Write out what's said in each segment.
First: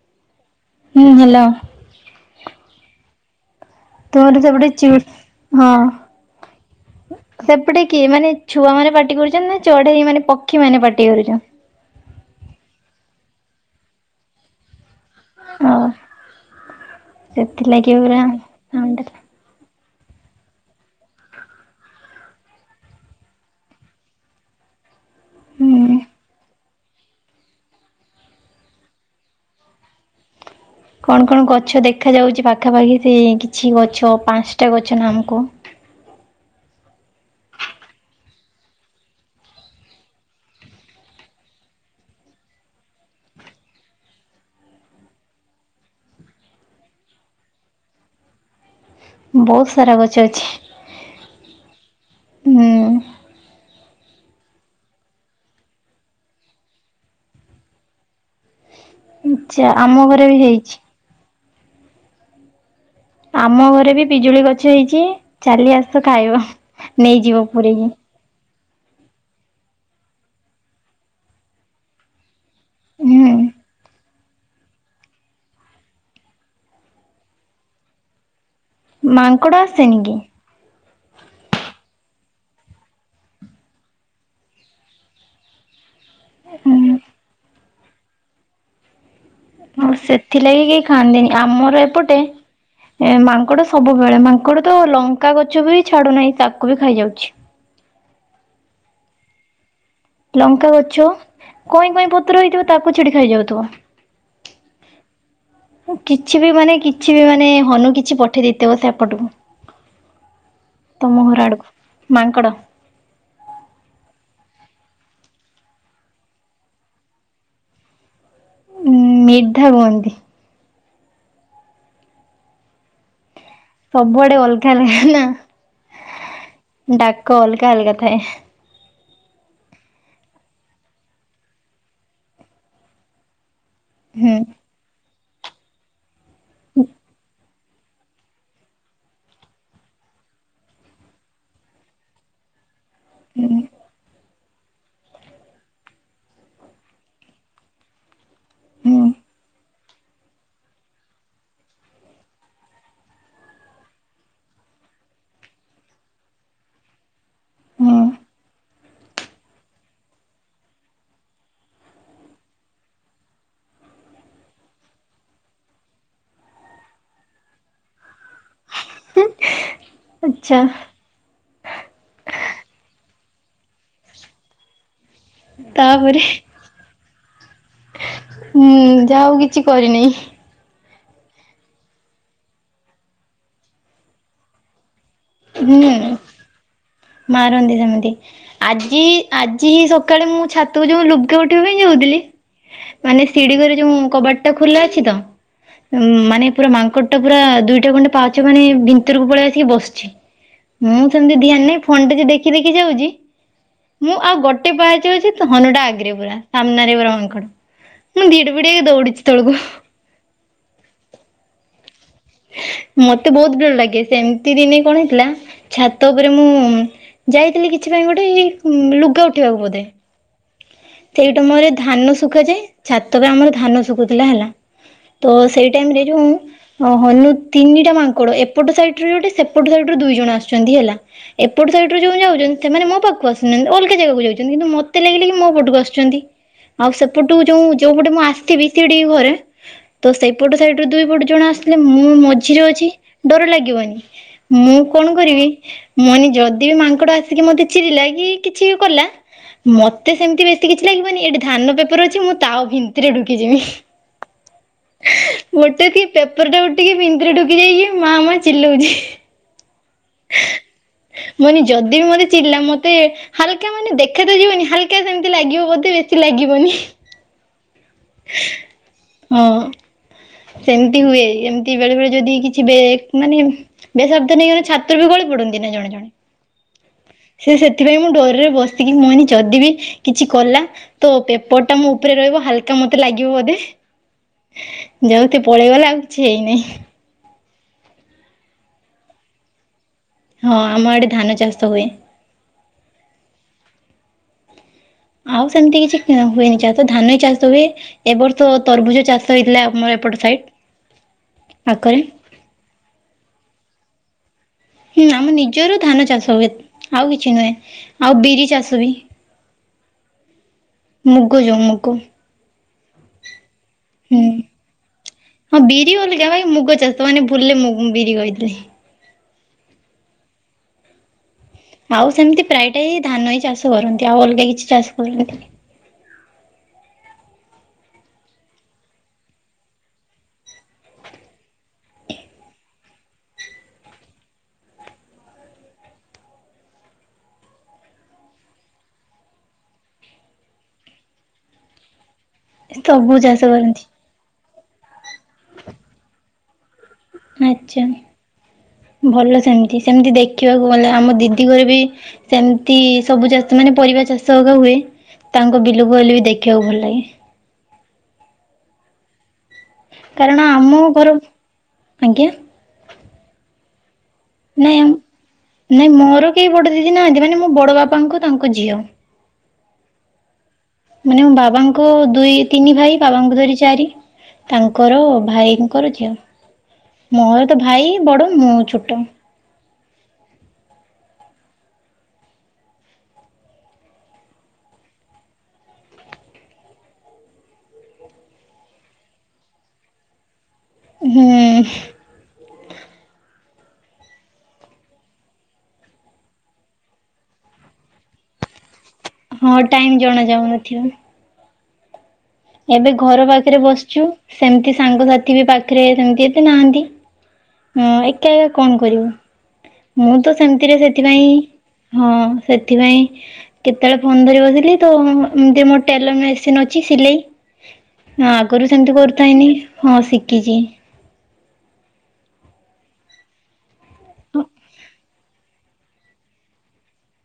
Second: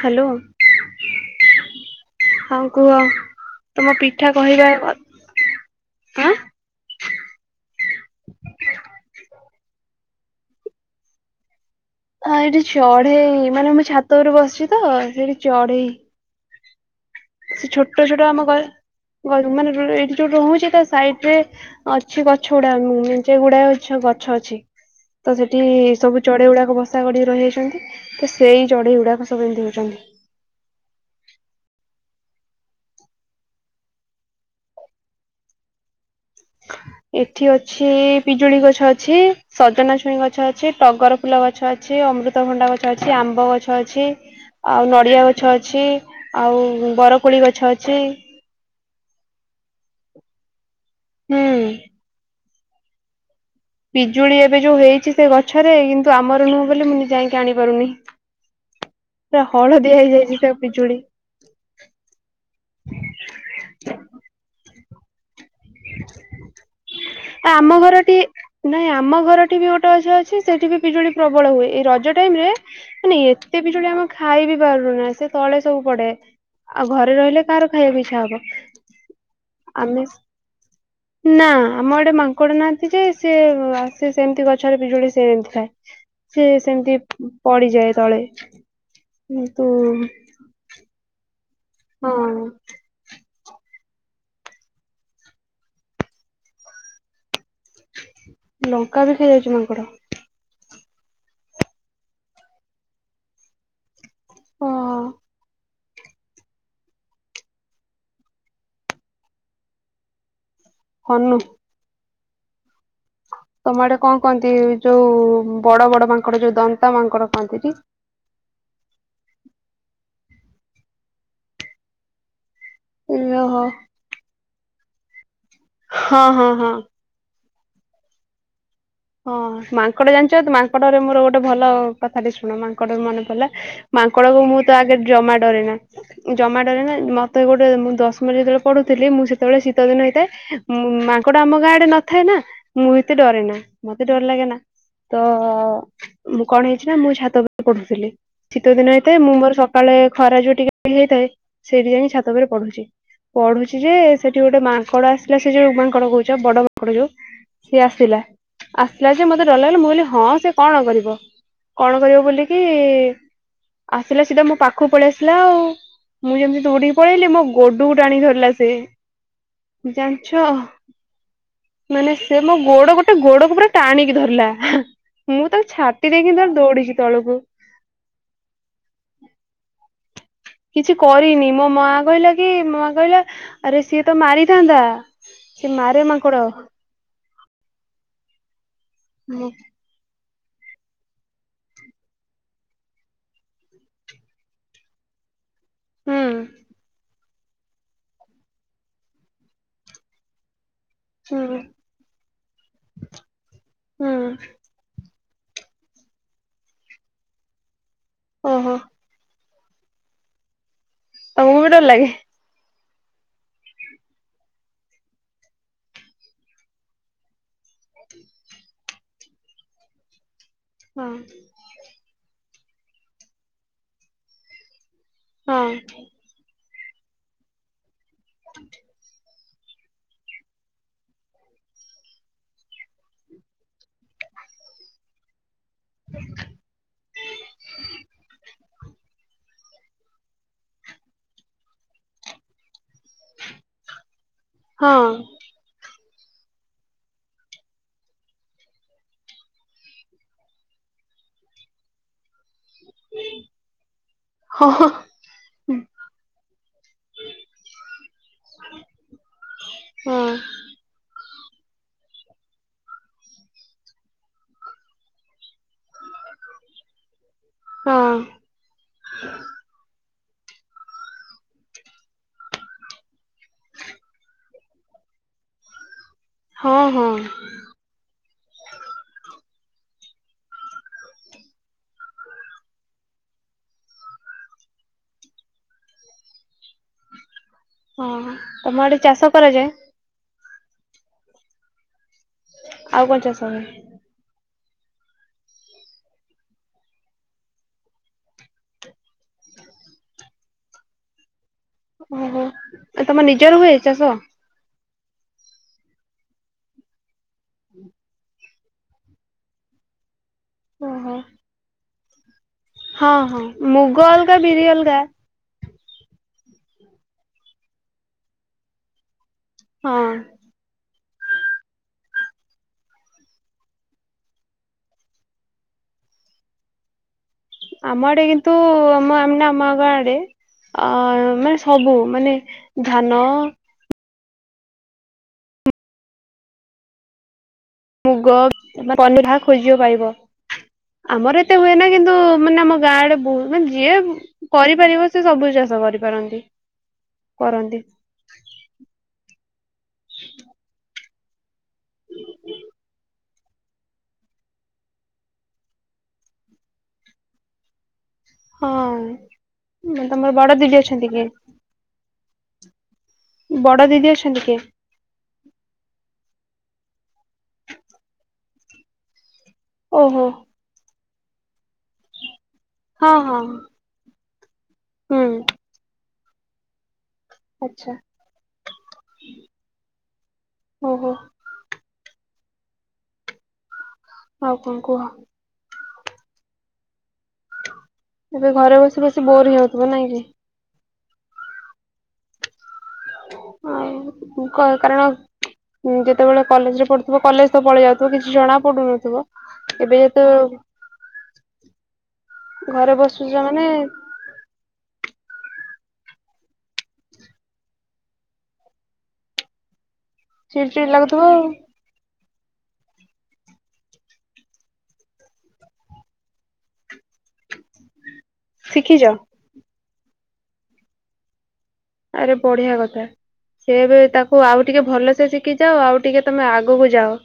Hello. ହୁଁ hello. ହଁ କୁହ। ତମ ପିଠା ତମର କହିବା ସେପଟେ ଆଁ ଚିଡ଼ ହଁ। ହଁ ସେପଟେ କିଏ ମାନେ ଛୁଆ ମାନେ ପାଟି କରୁଚନ୍ତି ନା ଚଢ଼େଇ ମାନେ ପକ୍ଷୀ ମାନେ ପାଟି କରୁଚ। ହଁ ଏଇଠି ଚଢେଇ ମାନେ ମୁଁ ଛାତ ଉପରେ ବସିଛି ତ ସେଇଠି ଓ ଚଢେଇ ସେଥିଲାଗି ଛୋଟ ପୁରା ଛୋଟ ଆମ ଘ ସାଉଣ୍ଡ ହେଲା। ଘର ମାନେ ଏଇଠି ଯୋଉ ରହୁଛି ତା ସାଇଟ୍ ରେ ଅଛି ଗଛ ଗୁଡ଼ା ମେଞ୍ଚେ ଗୁଡ଼ାଏ ଗଛ ଅଛି। ତ ସେଠି ହୁଁ। ସବୁ ଚଢ଼େଇ ଗୁଡାକ ବସା କରିକି ରହିଯାଇଚନ୍ତି, ତ ସେଇ ଚଢ଼େଇ ଗୁଡ଼ାକ ସବୁ ଏମିତି ହଉଛନ୍ତି। କଣ କଣ ଗଛ ଦେଖା ଯାଉଛି ପାଖାପାଖି ସେ କିଛି ଗଛ ପାଞ୍ଚଟା ଗଛ ନା ଆମକୁ। ଏଠି ଅଛି ପିଜୁଳି ଗଛ ଅଛି। ସଜନା ଛୁଇଁ ଗଛ ଅଛି, ଟଗର ଫୁଲ ଗଛ ଅଛି, ଅମୃତଭଣ୍ଡା ଗଛ ଅଛି, ଆମ୍ବ ଗଛ ଅଛି। ଆଉ ନଡ଼ିଆ ଗଛ ଅଛି, ଆଉ ବରକୋଳି ଗଛ ଅଛି। ବହୁତ ସାରା ଗଛ ଅଛି। ହୁଁ। ହୁଁ ପିଜୁଳି ଏବେ ଯୋଉ ହେଇଛି ସେ ଗଛରେ କିନ୍ତୁ ଆମର ନୁହଁ ବୋଲି ମୁଁ ନିଜେ ଯାଇକି ଆଣିପାରୁନି। ପୁରା ଯା ହଳଦିଆ ଆମ ଘରେ ହେଇଯାଇଛି ବି ସେ ହେଇଛି। ପିଜୁଳି ଆମ ଘରେ ବି ପିଜୁଳି ଗଛ ହେଇଛି ଚାଲି ଆସ ଖାଇବ ନେଇ ଆମ ଘରଟି ନାଇଁ ଆମ ଘରଠି ବି ଗୋଟେ ଗଛ ଅଛି ସେଠି ବି ପିଜୁଳି ପ୍ରବଳ ହୁଏ ଏଇ ରଜ ଟାଇମ ରେ ମାନେ ହୁଁ ଏତେ ପିଜୁଳି ଆମ ଖାଇ ବିି ପାରୁନା ସେ ତଳେ ସବୁ ପଡେ ଆଉ ଘରେ ରହିଲେ କାହାର ଖାଇବାକୁ ଇଚ୍ଛା ହବ। ମାଙ୍କଡ ଆସେନି ଆମେ କି? ନାଁ। ଆମ ଆଡେ ମାଙ୍କଡ ନାହାଁନ୍ତି ଯେ ସିଏ ସେ ସେମତି ଗଛରେ ପିଜୁଳି ସେମିତି ଥାଏ ‌। ସେ ହୁଁ ସେମିତି ପଡ଼ିଯାଏ ତଳେ କିନ୍ତୁ ଥିଲେ ବି କେହି ଖାଆନ୍ତିନି ଆମର ଏପଟେ ହଁ ମାଙ୍କଡ ସବୁବେଳେ ମାଙ୍କଡ ତ ଲଙ୍କା ଗଛ ବି ଛାଡୁନାହିଁ ତାକୁ ବି ଖାଇଯାଉଛି। ଲଙ୍କା ବି ଖାଇ ଯାଉଛି ମାଙ୍କଡ। ଲଙ୍କା ଗଛ କଇଁ କଇଁ ପତ୍ର ହେଇଥିବ ତାକୁ ଛିଡି ଖାଇଯାଉଥିବ। ହଁ। ମୁଁ କିଛି ବି ମାନେ କିଛି ବି ମାନେ ହନୁ କିଛି ପଠେଇ ଦେଇଥିବ ସେପଟୁ କୁ ତମ ଘର ଆଡକୁ ମାଙ୍କଡ ତମେ ଆଡେ କଣ କହନ୍ତି ଯୋଉ ବଡ ବଡ ମାଙ୍କଡ ଯୋଉ ଦନ୍ତା ମାଙ୍କଡ କହନ୍ତି ଟି? ଉଁ ମୁଧା କୁହନ୍ତି। ଇଲ ହ। ସବୁ ଆଡେ ଅଲଗା ଅଲଗା ନା ହଁ ହଁ ହଁ। ଡାକ ଅଲଗା ଅଲଗା ଥାଏ। ହଁ ମାଙ୍କଡ଼ ଜାଣିଚ ମାଙ୍କଡରେ ମୋର ଗୋଟେ ଭଲ କଥାଟେ ଶୁଣ ମାଙ୍କଡରୁ ମନେ ପଡିଲା। ମାଙ୍କଡ ହୁଁ କୁ ମୁଁ ତ ଆଗ ଜମା ଡରେନା ଜମା ଡରେନା ମତେ ଗୋ ମୁଁ ଦଶମରେ ଯେତେବେଳେ ପଢୁଥିଲି ମୁଁ ସେତେବେଳେ ଶୀତ ଦିନ ହେଇଥାଏ ମୁଁ ମାଙ୍କଡା ଆମ ଗାଁ ଆଡେ ନଥାଏ ନା। ମୁଁ ହିିତେ ଡରେ ନା। ହୁଁ ମତେ ଡର ଲାଗେ ନା ତ ମୁଁ କଣ ହେଇଚି ନା ମୁଁ ଛାତ ଉପରେ ପଢୁଥିଲି। ଶୀତ ଦିନ ହୁଁ ହେଇଥାଏ ମୁଁ ମୋର ସକାଳେ ଖରା ଯୋଉ ଟିକେ ହେଇଯାଇଥାଏ ସେଇଠି ଯାଇ ଛାତ ଉପରେ ପଢୁଚି। ପଢୁଚି ଯେ ସେଠି ଗୋଟେ ମାଙ୍କଡ ଆସିଲା ସେ ଯୋଉ ମାଙ୍କଡ କହୁଚ ବଡ ମାଙ୍କଡ ଯୋଉ। ସିଏ ହୁଁ ଆସିଲା। ଆସିଲା ଯେ ମତେ ଡର ଲାଗିଲା ମୁଁ କହିଲି ହଁ ସେ କଣ କରିବ କଣ କରିବ ବୋଲି କି ଆସିଲା ସିଧା ମୋ ପାଖକୁ ପଲେଇ ଆସିଲା ଆଉ। ମୁଁ ଯେମିତି ଦୋଡିକି ପଳେଇଲି ମୋ ଗୋଡକୁ ଟାଣି ଧରିଲା ସେ। ଜାଣିଚ ଆଚ୍ଛା ମାନେ ସେ ମୋ ଗୋଡକୁ ସେ ଗୋଡକୁ ପୁରା ଟାଣିକି ଧରିଲା ମୁଁ ତାକୁ ଛାଟି ଦେଇକି ସିଧା ଦୌଡିଛି ତଳକୁ। ମୁଁ ଯା ହଉ କିଛି କରିନି। କିଛି କରିନି ମୋ ମା କହିଲା କି ମା କହିଲା ଆରେ ସିଏ ତ ମାରିଥାନ୍ତା। ସେ ମାରେ ହୁଁ। ମାଙ୍କଡ। ମାରନ୍ତି ସେମିତି ଆଜି ହୁଁ ଆଜି ହିଁ ସ ସକାଳେ ମୁଁ ଛାତକୁ ଯୋଉ ଲୁଗା ଉଠେଇ ବା ପାଇଁ ଯାଉଥିଲି। ମାନେ ସିଡି ଘରେ ଯଉ କବାଟ ଟା ଖୋଲା ଅଛି ତ। ଉଁ ମାନେ ହୁଁ ପୁରା ମାଙ୍କଡ଼ ଟା ପୁରା ଦୁଇଟା ଖଣ୍ଡେ ପାହାଞ୍ଚ ମାନେ ଭିତରକୁ ପଲେଇ ଆସିକି ବସିଚି। ମୁଁ ସେମିତି ଧ୍ୟାନ ନାହିଁ ଫୋନ୍ ଟା କୁ ଦେଖି ଦେଖି ଯାଉଚି। ମୁଁ ହୁଁ ଆଉ ଗୋଟେ ପାହାଞ୍ଚ ଅଛି ତ ହନୁ ଟା ପୁରା ଆଗରେ ପୁରା ସାମ୍ନା ରେ ପୁରା ମାଙ୍କଡ଼। ମୁଁ ଧିଡି ଫିଡି ଓହୋ ହେଇକି ଦୌଡିଚି ତଳକୁ। ତମକୁ ବି ଡ଼ର ଲାଗେ? ମତେ ବହୁତ ଡର ଲାଗେ ସେମିତି ଦିନେ କଣ ହେଇଥିଲା। ଛାତ ଉପରେ ମୁଁ ଯାଇଥିଲି କି କିଛି ପାଇଁ ଗୋଟେ ଲୁଗା ଉଟେଇ ବାକୁ ବେଧେ ହଁ ସେଇଟେ ଆମର ଧାନ ସୁଖା ଯାଏ। ଛାତ ରେ ଆମର ଧାନ ସୁଖୁଥିଲା ହେଲା ତ ହଁ। ସେଇ ଟାଇମ ରେ ଏ ଯୋଉ। ଓ ହନୁ ତିନିଟା ମାଙ୍କଡ ଏପଟେ ସାଇଟ ରୁ ଗୋଟେ ସେପଟେ ସାଇଡ ରୁ ଦୁଇ ଜଣ ଆସିଚନ୍ତି ହେଲା। ଏପଟୁ ସାଇଡ଼ି ରୁ ଯୋଉ ଯାଉଚନ୍ତି ସେମାନେ ମୋ ପାଖକୁ ଆସୁନାହାନ୍ତି ଅଲଗା ଯାଗା କୁ ଯାଉଚନ୍ତି କିନ୍ତୁ ମତେ ଲାଗିଲା କି ମୋ ପୋଟୁ। ପୋଟକୁ ଆସୁଚନ୍ତି ଆଉ ସେପଟୁ ଯେଉଁ ଯେଉଁ ପଟୁ ମୁଁ ଆସିଥିବି। ସିଡି ଘରେ ତ ସେପଟ ସାଇଡ ରୁ ଦୁଇ ପୋଟ ଜଣ ହେଲେ ମୁଁ ମଝିରେ ଅଛି ଡ଼ର ଲାଗିବନି ମୁଁ ହଁ କଣ କରିବି। ମନି ଯଦି ବି ମାଙ୍କଡ ଆସିକି ମତେ ଚିରିଲା କି କିଛି ବି କଲା। ମତେ ସେମିତି ବେଶି କିଛି ଲାଗିବନି ଏଠି ଧାନ ପେପର୍ ଅଛି ତା ଭିତରେ ଡୁକି ଯିବି। [unintelligible] ହଁ ହୋ। ଗୋଟେ କି ପେପର୍ ଟା ଉଠିକି ପିଧିରେ ଡୁକି ଯାଇକି ମା ମା ଚିଲଉଚି। ହଁ। ମନି ଯଦି ବି ମତେ ଚିଡ଼ିଲା ମତେ ହାଲକା ମାନେ ଦେଖା ତ ଜୀବନୀ ହାଲକା ସେମତି ଲାଗିବ ବୋଧେ ବେଶି ଲାଗିବନି। ହଁ ହଁ। ସେମିତି ହୁଏ ଏମିତି ବେଳେ ବେଳେ ଯଦି କିଛି ବେକ୍ ମାନେ [unintelligible] ଛାତ ରୁ ଗଳି ପଡ଼ନ୍ତି ନା ଜଣେ ଜଣେ। ହଁ ହଁ। ସେ ସେଥିପାଇଁ ମୁଁ ଡରେ ବସିକି ମନି ଯଦି ବି କିଛି କଲା। ତ ପେପର୍ ଟା ମୋ ଉପରେ ରହିବ ହାଲକା ମତେ ଲାଗିବ ବୋଧେ। ଯେମିତି ପଲେଇଗଲା ଆଉ କିଛି ହେଇନି। ହଁ ହଁ ତମ ଆଡ଼େ ଚାଷ କରାଯାଏ? ହଁ ଆମ ଆଡ଼େ ଧାନ ଚାଷ ହୁଏ। ଆଉ କଣ ଚାଷ ହୁଏ? ଆଉ ସେମିତି କିଛି କିଣା ହୁଏନି ଚାଷ ଧାନ ହିଁ ଚାଷ ହୁଏ। ଏ ବର୍ଷ ତରଭୁଜ ଚାଷ ହେଇଥିଲା ଆମର ଏପଟ ସାଇଟ୍। ଓ ହୋ ତମର ନିଜର ହୁଏ ଚାଷ? ହୁଁ ଆମର ନିଜର ଧାନ ଚାଷ ହୁଏ ଆଉ କିଛିନୁହେଁ ଆଉ ବିରି ଚାଷ ବି। ଓହୋ ମୁଗ ଯୋଉ ମୁଗ। ହଁ ହଁ ମୁଗ ହୁଁ। ଅଲଗା ବିରି ଅଲଗା। ହଁ ବିରି ଅଲଗା ଭାଇ ମୁଗ ଚାଷ ମାନେ ଭୁଲ୍ ରେ ମୁଗ ବିରି କହିଦେଲି। ହଁ। ଆଉ ସେମିତି ପ୍ରାୟଟା ହିଁ ଧାନ ହିଁ ଚାଷ କରନ୍ତି ଆଉ ଅଲଗା କିଛି ଚାଷ କରନ୍ତି। ଆମ ଆଡ଼େ କିନ୍ତୁ ଆମ ଆମେ ନା ଆମ ଆଗ ଆଡ଼େ। ଆଁ ମାନେ ସବୁ ମାନେ ଧାନ। ମୁଗ ପନିଭା ଯାହା ଖୋଜିବ ପାଇବା ଆମର ଏତେ ହୁଏନା କିନ୍ତୁ ମାନେ ଆମ ଗାଁ ସବୁ ଆଡେ ବହୁ ଚାଷ ମାନେ କରନ୍ତି ଯିଏ କରି ପାରିବ ସେ ସବୁ ଚାଷ କରି ପାରନ୍ତି। ଆଛା ଭଲ ସେମିତି ସେମିତି ଦେଖିବାକୁ ଗଲେ ଆମ ଦିଦି ଘରେ ବି ସେମିତି ସବୁ ଚାଷ ମାନେ ପରିବା ଚାଷ ଆକା ହୁଏ। ତାଙ୍କୁ ବିଲ କୁ ଗଲେ ବି ଦେଖିବାକୁ ଭଲ ଲାଗେ। ହଁ କାରଣ ତମର ବଡ ଆମ ଦିଦି ଘର ଅଛନ୍ତି କି? ଆଜ୍ଞା। ବଡ ଦିଦି ଅଛ ନାଇଁ ନାଇଁ ମୋର କେହି ବଡ ଦିଦି ନାହାନ୍ତି ମାନେ ମୋ ବଡ ବାପାଙ୍କ ତାଙ୍କ ଝିଅ। ଓହୋ। ମାନେ ମୋ ବାବାଙ୍କ ଦୁଇ ତିନି ଭାଇ ହଁ ହଁ ବାବାଙ୍କୁ ଧରି ଚାରି। ତାଙ୍କର ହୁଁ ଭାଇଙ୍କର ଝିଅ। ମୋର ତ ଭାଇ ଆଚ୍ଛା ବଡ ମୁଁ ଛୋଟ। ଓହୋ। ଆଉ କଁ କୁହ? ଏବେ ଘରେ ବସି ବସି ବୋର ହେଇଯାଉଥିବ ନାଇଁ କି? ହୁଁ। ଆଉ କ କାରଣ ହୁଁ ଯେତେବେଳେ କଲେଜରେ ପଢୁଥିବ କଲେଜ ତ ପଳେଇ ଯାଉଥିବ କିଛି ଜଣା ପଡୁନଥିବ। ହଁ ଟାଇମ୍ ଏବେ ଯେତେ ଜଣା ଯାଉନଥିବ। ଏବେ ଘରେ ଘର ବସୁଛ ପାଖରେ ମାନେ ବସିଚୁ ସେମତି ସାଙ୍ଗସାଥି ବି ପାଖରେ ସେମିତି ଏତେ ନାହାନ୍ତି। ହଁ ଏକା ଏକା କଣ କରିବ, ମୁଁ ତ ଚିଡ ସେମିତିରେ ଚିଡ ଲାଗୁଥିବ ସେଥିପାଇଁ ଆଉ। ହଁ ସେଥିପାଇଁ କେତେବେଳେ ଫୋନ୍ ଧରି ବସିଲି ତ ଏମିତି ମୋ ଟେଲର ମେସିନ ଅଛି ସିଲେଇ ହଁ ଆଗରୁ ସେମିତି ଶିଖିଛ କରୁଥାଏନି ହଁ ଶିକିଚି। ଆରେ ବଢିଆ କଥା ସେଏ ଏବେ ତାକୁ ଆଉ ଟିକେ ଭଲସେ ଶିକି ଯାଅ ଆଉ ଟିକେ ତମେ ଆଗକୁ ଯାଅ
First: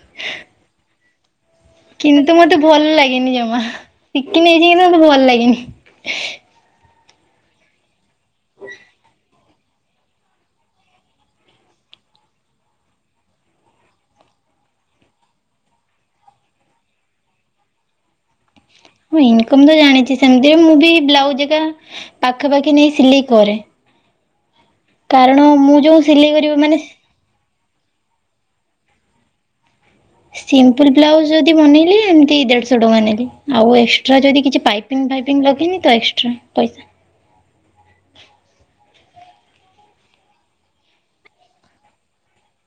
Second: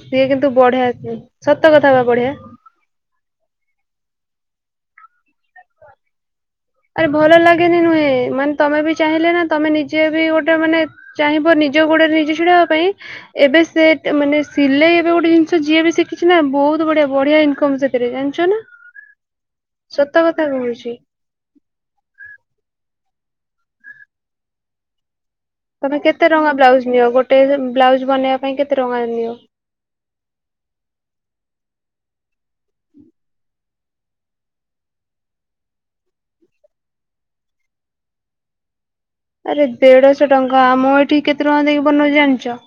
ସିଏ କିନ୍ତୁ ବଢିଆସେ ସତ କଥା କିନ୍ତୁ ମତେ ଭଲ ଲାଗେନି ଜମା ଶିକିନେଇଚି କିନ୍ତୁ ମତେ ଭଲ ଲାଗେନି। ଆରେ ଭଲ ଲାଗେନି ନୁହେଁ ମାନେ ତମେ ବି ଚାହିଁଲେ ନା ତମେ ନିଜେ ବି ଗୋଟେ ମାନେ ଚାହିଁବ ନିଜ ଗୋଡରେ ନିଜେ ଛିଡା ହବା ପାଇଁ ଏବେ ସେ ମାନେ ସିଲେଇ ଏବେ ଗୋଟେ ଜିନିଷ ଯିଏ ବି ଶିଖିଚି ନା ବହୁତ ବଢିଆ ବଢିଆ ଇନକମ ସେ ଥିରେ ଜାଣିଚ ନା? ମୁଁ ଇନକମ ତ ଜାଣିଚି ସତ କଥା ସେମିତି ମୁଁ ବି କହୁଛି ବ୍ଲାଉଜହେକା ପାଖାପାଖି ନେଇ ସିଲେଇ କରେ। କାରଣ ମୁଁ ତମେ ଯୋଉ କେତେ ସିଲେଇ ଟଙ୍କା କରିବି ମାନେ ବ୍ଲାଉଜ ନିଅ ଗୋଟେ ବ୍ଲାଉଜ ବନେଇବା ପାଇଁ କେତେ ଟଙ୍କା ନିଅ? ସିମ୍ପଲ ବ୍ଲାଉଜ ଯଦି ବନେଇଲି ଏମିତି ଦେଢଶହ ଟଙ୍କା ନେଲି ଆଉ ଏକ୍ସଟ୍ରା ଯଦି କିଛି ପାଇ ପିନ୍ ଫାଇପିନ୍ ଲାଗିନି ତ ଏକ୍ସଟ୍ରା ପଇସା। ଆରେ ଦେଢଶହ ଟଙ୍କା ଆମ ଏଇଠି କେତେ ଟଙ୍କା ଦେଇକି ବନଉଚି ଜାଣଚ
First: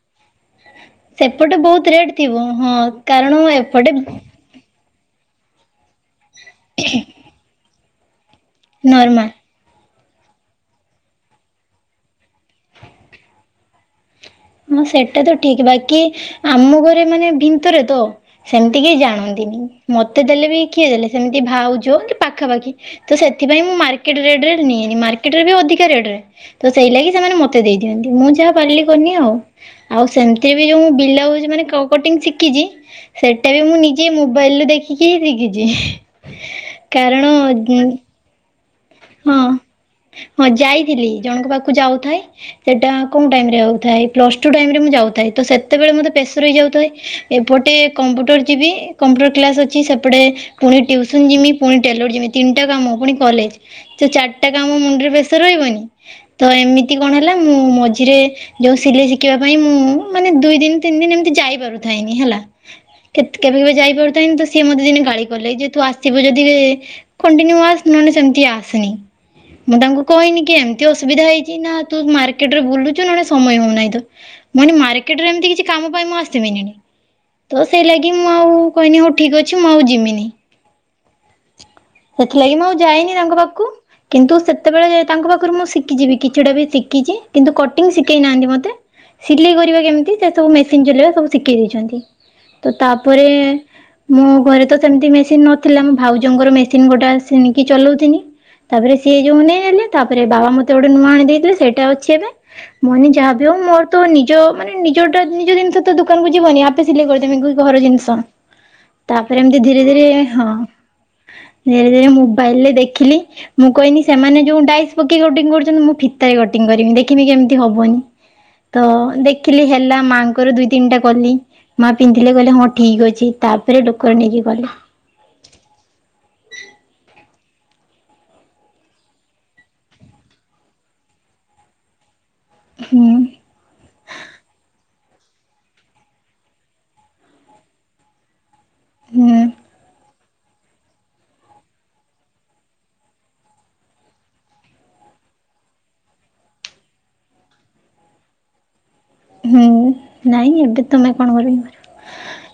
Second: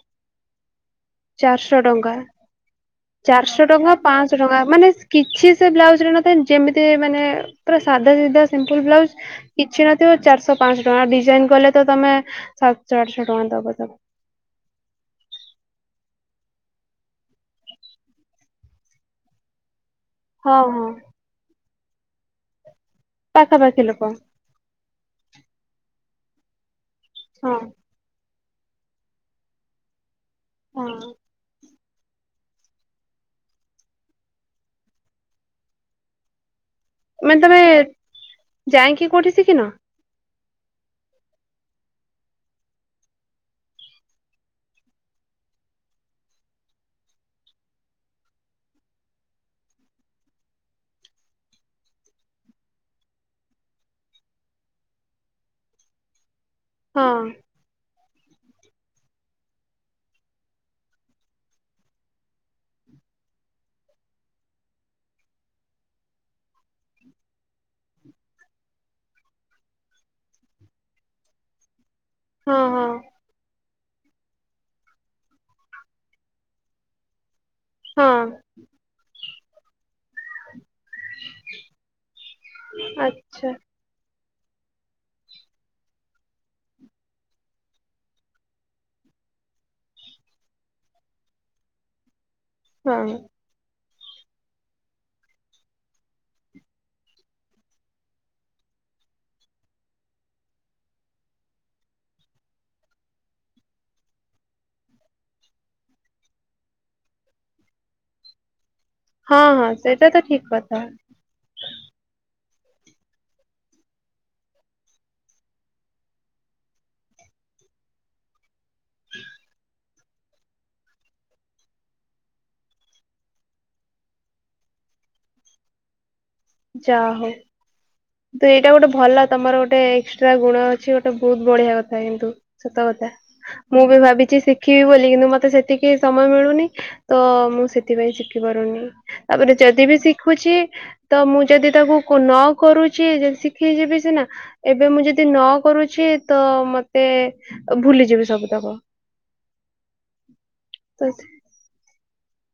ସେପଟେ ଚାରିଶ ବହୁତ ଟଙ୍କା ରେଟ୍ ଥିବ ହଁ କାରଣ ଚାରିଶ ଟଙ୍କା ଏପଟେ ପାଁଆ ଶ ଟଙ୍କା ମାନେ କିଛି ସେ ବ୍ଲାଉଜରେ ନଥାଏ ଯେମିତି ମାନେ ପୁରା ସାଧା ସିଧା ସିମ୍ପୁଲ ବ୍ଲାଉଜ ନର୍ମାଲ କିଛି ନଥିବ ଚାରିଶ ପାଆଁଶ ଟଙ୍କା ଡିଜାଇନ କଲେ ତମେ ସାତଶ ଆଠଶ ଟଙ୍କା ଦବ ତାକୁ। ହଁ ସେଟା ତ ଠିକ ବାକି ଆମ ଘରେ ମାନେ ମ୍ଭିତରେ ତ ସେମିତି କେହି ଜାଣନ୍ତିନି ମତେ ଦେଲେ ବି ହଁ କିଏ ହଁ ଦେଲେ ସେମିତି ଭାଉଜ ଏମିତି ପାଖାପାଖି ତ ସେଥିପାଇଁ ମୁଁ ପାଖାପାଖି ଲୋକ ମାର୍କେଟ ରେଟ ରେ ନିଏନି ମାର୍କେଟ ରେ ବି ଅଧିକା ରେଟ ରେ ତ ସେଇ ଲାଗି ସେମାନେ ହଁ ମତେ ଦେଇ ଯେମିତି ମୁଁ ଯାହା ପାରିଲି କନି ଆଉ ଆଉ ସେମିତିରେ ବି ଯୋଉ ହଁ ବିଲାଉଜୁ ମାନେ କଟିଙ୍ଗି ସି ଶିଖିଚି ସେଇଟା ବି ମୁଁ ନିଜେ ମୋବାଇଲୁ ଦେଖିକି ହିଁ ଶିଖିଚି। ମାନେ ତମେ ଯାଇକି କୋଉଠି ହଁ। ଶିଖିନ? ହଁ ଯାଇଥିଲି ଜଣଙ୍କ ପାଖକୁ ଯାଉଥାଏ ସେଇଟା କୋଉ ଟାଇମ ରେ ହଉଥାଏ ପ୍ଲସ ଟୁ ଟାଇମ ରେ ମୁଁ ଯାଉଥାଏ, ତ ସେତେବେଳେ ମତେ ପ୍ରେଶର ହେଇ ଯାଉଥାଏ। ଏପଟେ କମ୍ପୁଟର ଯିବି କମ୍ପୁଟର କ୍ଲାସ୍ ଅଛି ସେପଟେ ପୁଣି ଟ୍ୟୁସନ ଯିମି ପୁଣି ଟେଲର ଜିମି ତିନିଟା କାମ ପୁଣି କଲେଜ। ତ ଚାରିଟା କାମ ମୁଣ୍ଡରେ ପ୍ରେସର ରହିବନି ତ ଏମିତି ହଁ କଣ ହେଲା ମୁଁ ମଝିରେ ଯୋଉ ସିଲେଇ ଶିଖିବା ପାଇଁ ମୁଁ ମାନେ ଦୁଇ ଦିନ ତିନି ଦିନ ଏମିତି ଯାଇପାରୁଥାଏନି ହେଲା କେ କେବେ କେବେ ଯାଇପାରୁଥାନି ତ ସିଏ ମୋତେ ଦିନ ଗାଳି କଲେ ଯେ ତୁ ଆସିବ ଯଦି କଣ୍ଟିନ୍ୟୁ ଆସ ନହଲେ ସେମତି ଆସନି ମୁଁ ତାଙ୍କୁ କହିନି କି ଏମିତି ଅସୁବିଧା ହେଇଚି ନା ତୁ ହଁ ମାର୍କେଟରେ ହଁ ବୁଲୁଚୁ ନହେ ସମୟ ହଉନାହିଁ ତ ମାନେ ମାର୍କେଟରେ ଏମିତି କିଛି କାମ ପାଇଁ ମୁଁ ଆସିିମିନି ତ ସେଇ ଲାଗି ହଁ ମୁଁ ଆଉ କହନି ହଉ ଠିକ ଅଛି ମୁଁ ଆଉ ଯମିନି ସେଥିଲାଗି ମୁଁ ଆଉ ଯାଇନି ତାଙ୍କ ଆଚ୍ଛା ପାଖକୁ କିନ୍ତୁ ସେତେବେଳେ ତାଙ୍କ ପାଖରୁ ମୁଁ ଶିଖିଚିବି କିଛିଟା ବି ଶିଖିଛି କିନ୍ତୁ କଟିଂ ଶିଖେଇ ନାହାନ୍ତି ମତେ ସିଲେଇ କରିବା କେମିତି ସେ ସବୁ ମେସିନ ଚଲେଇବା ସବୁ ଶିଖେଇ ଦେଇଚନ୍ତି ତ ହଁ ତାପରେ ମୋ ଘରେ ତ ସେମିତି ମେସିନ ନଥିଲା ମୋ ଭାଉଜଙ୍କର ମେସିନ ଗୋଟେ ଆସି କି ଚଲଉଥଥିଲି ତାପରେ ସିଏ ଯୋଉ ନେଇ ଆଲେ ତାପରେ ବାବା ମତେ ଗୋଟେ ନୂଆ ଆଣି ଦେଇଥିଲେ ସେଇଟା ଅଛି ଏବେ ମନେ ଯାହାବି ଆଉ ମୋର ତ ନିଜ ମାନେ ନିଜଟା ନିଜ ଜିନିଷ ତ ଦୋକାନ କ ଯିବନି ଆ ସିଲେଇ କରିଦେମି ଘର ଜିନିଷ ତାପରେ ହଁ ଏମିତି ହଁ ଧୀରେ ଧୀରେ ସେଇଟା ତ ଠିକ ହଁ କଥା ଧୀରେ ଧୀରେ ମୋବାଇଲରେ ଦେଖିଲି। ମୁଁ କଇନି ସେମାନେ ଯୋଉ ଡାଇ ପକେଇ କଟିଂ କରୁଛନ୍ତି ମୁଁ ଫିତାରେ କଟିଂ କରିବି ଦେଖିବି କେମିତି ହବନି। ତ ଦେଖିଲି ହେଲା ମାଙ୍କର ଦୁଇ ତିନିଟା କଲି। ମା ପିନ୍ଧିଲେ କହିଲେ ହଁ ଠିକ ଅଛି ତାପରେ ଲୋକର ନେଇକି କଲି। ଯା ହଉ। ତ ଏଇଟା ଗୋଟେ ଭଲ ତମର ଗୋଟେ ଏକ୍ସଟ୍ରା ଗୁଣ ଅଛି ଗୋଟେ ବହୁତ ବଢିଆ କଥା କିନ୍ତୁ। ସତ କଥା ହୁଁ ମୁଁ ବି ଭାବିଚି ଶିଖିବି ବୋଲି କିନ୍ତୁ ମତେ ସେତିକି ସମୟ ମିଳୁନି। ତ ମୁଁ ସେଥିପାଇଁ ଶିଖିପାରୁନି। ହୁଁ। ଯଦି ବି ଶିଖୁଛି। ତ ମୁଁ ଯଦି ତାକୁ ନ କରୁଛି ଯଦି ଶିଖି ଯିବି ସିନା। ଏବେ ମୁଁ ଯଦି ନ କରୁଛି ତ ମତେ ଭୁଲିଯିବି ସବୁ ତକ। ହୁଁ ନାଇଁ ଏବେ ତ ତମେ କଣ କରି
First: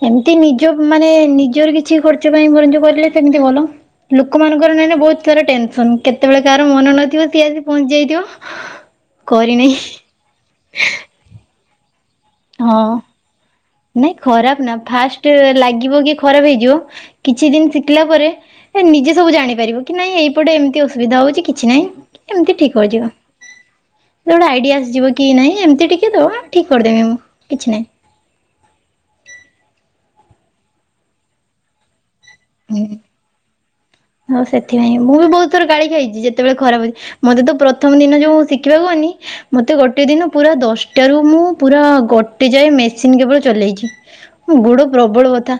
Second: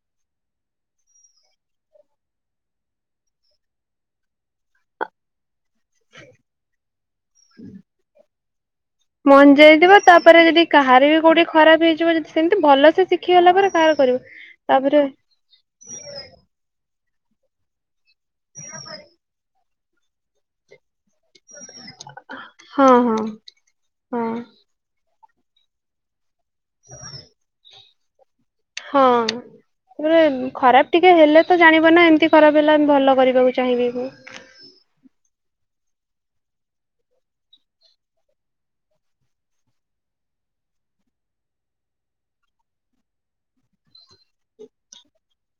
ଏମିତି ନିଜ ମାନେ ନିଜର କିଛି ଖର୍ଚ୍ଚ ପାଇଁ [unintelligible] କରିଲେ ସେମିତି ଭଲ ଲୋକମାନଙ୍କର ନାଇଁ ନା ବହୁତ ସାରା ଟେନସନ କେତେବେଳେ କାହାର ମନ ନଥିବ ସିଏ ଆସି ପହଞ୍ଚି ଯାଇଥିବ। କରିନେଇ ମଞଜାଇଥିବ ତାପରେ ଯଦି କାହାର ବି କୋଉଠି ଖରାପ ହେଇଯିବ ଯଦି ସେମିତି ହଁ ଭଲ ସେ ଶିଖିଗଲା ପରେ କାହାର ନାଇଁ କରିବ ଖରାପ ନା ତାପରେ ଫାଷ୍ଟ ଲାଗିବ କି ଖରାପ ହେଇଯିବ କିଛି ଦିନ ଶିଖିଲା ପରେ ଏ ନିଜେ ସବୁ ଜାଣି ପାରିବ କି ନାଇଁ ଏଇପଟେ ଏମତି ବିଧା ହଉଛି କିଛି ନାହିଁ ଏମତି ଠିକ ହଁ ହଉଯିବ ହଁ ହଁ ଗୋଟେ ଆଇଡିଆ ଆସିଯିବ। କି ନାହିଁ ଏମିତି ଟିକିଏ ଦବା ଠିକ୍ କରିଦେବି ମୁଁ କିଛି ନାହିଁ। ହଁ ତାପରେ ଖରାପ ଟିକେ ହେଲେ ତ ଜାଣିବ ନା ଏମତି ଖରାପ ହେଲା ଭଲ କରିବାକୁ ଚାହିଁବି ମୁଁ। ହଉ ସେଥିପାଇଁ ମୁଁ ବି ବହୁତ ଥର ଗାଳି ଖାଇଛି ଯେତେବେଳେ ଖରାପ ହଉଛି ମତେ ତ ପ୍ରଥମ ଦିନ ଯୋଉ ଶିଖିବାକୁ ଗଲି। ମତେ ଗୋଟେ ଦିନ ପୁରା ଦଶଟା ରୁ ମୁଁ ପୁରା ଗୋଟେ ଯାଏ ମେସିନ କେବଳ ଚଲେଇଛି। ମୋ ଗୋଡ ପ୍ରବଳ ବଥା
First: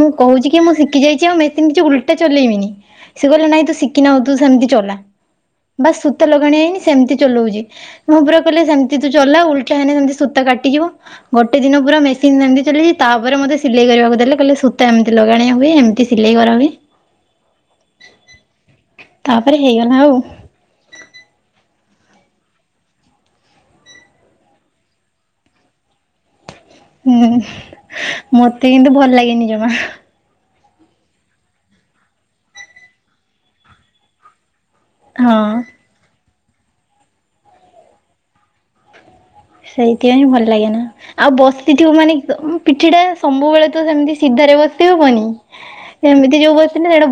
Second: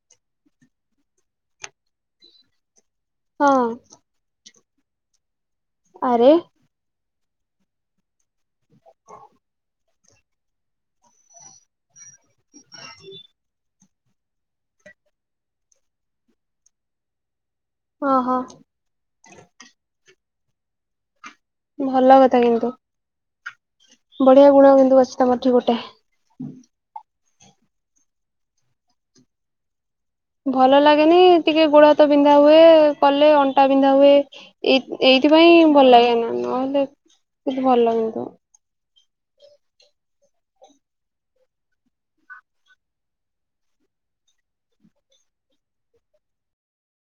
ମୁଁ କହୁଛି କି ମୁଁ ଶିଖି ଯାଇଛି ଆଉ ମେସିନ୍ କିଛି ଉଲଟା ଚଲେଇବିନି। ସେ କହିଲେ ନାଇଁ ହଁ ତୁ ଶିଖିନାଉ ତୁ ସେମିତି ଚଲା ବାସ ସୂତା ଆରେ ଲଗାଣ ହେଇନି ସେମିତି ଚଲଉଛି। ମୁଁ ପୁରା କହିଲେ ସେମତି ତୁ ଚଲା ଉଲଟା ହେଲେ ସେମିତି ସୂତା କାଟିଯିବ ଗୋଟେ ଦିନ ପୁରା ମେ [unintelligible] ତାପରେ ମୋତେ ସିଲେଇ କରିବାକୁ ଦେଲେ କହିଲେ ସୂତା ଏମିତି ଲଗାଣିଆ ହୁଏ ଏମିତି ସିଲେଇ କରାହୁଏ। ଓହୋ। ତାପରେ ହେଇଗଲା ଆଉ। ଭଲ କଥା କିନ୍ତୁ ବଢିଆ ଗୁଣ କିନ୍ତୁ ଅଛି ତମର ଠି ଗୋଟେ। ହୁଁ ମତେ କିନ୍ତୁ ଭଲ ଲାଗେନି ଜମା। ଭଲ ଲାଗେନି ଟିକେ ଗୋଡ ହାତ ବିନ୍ଧା ହୁଏ କଲେ ଅଣ୍ଟା ବିନ୍ଧା ହୁଏ। ଏଇ ହଁ। ଏଇଥିପାଇଁ ଭଲ ଲାଗେ ନା ନହେଲେ ଭଲ କିନ୍ତୁ। ସେଇଥିପାଇଁ ହିଁ ଭଲ ଲାଗେ ନା। ଆଉ ବସିଥିବ ମାନେ ପିଠି ଟା ସବୁବେଳେ ତ ସେମିତି ସିଧାରେ ବସି ହବନି। ଏମିତି ଯୋଉ ବସିଲେ ହେଡୁ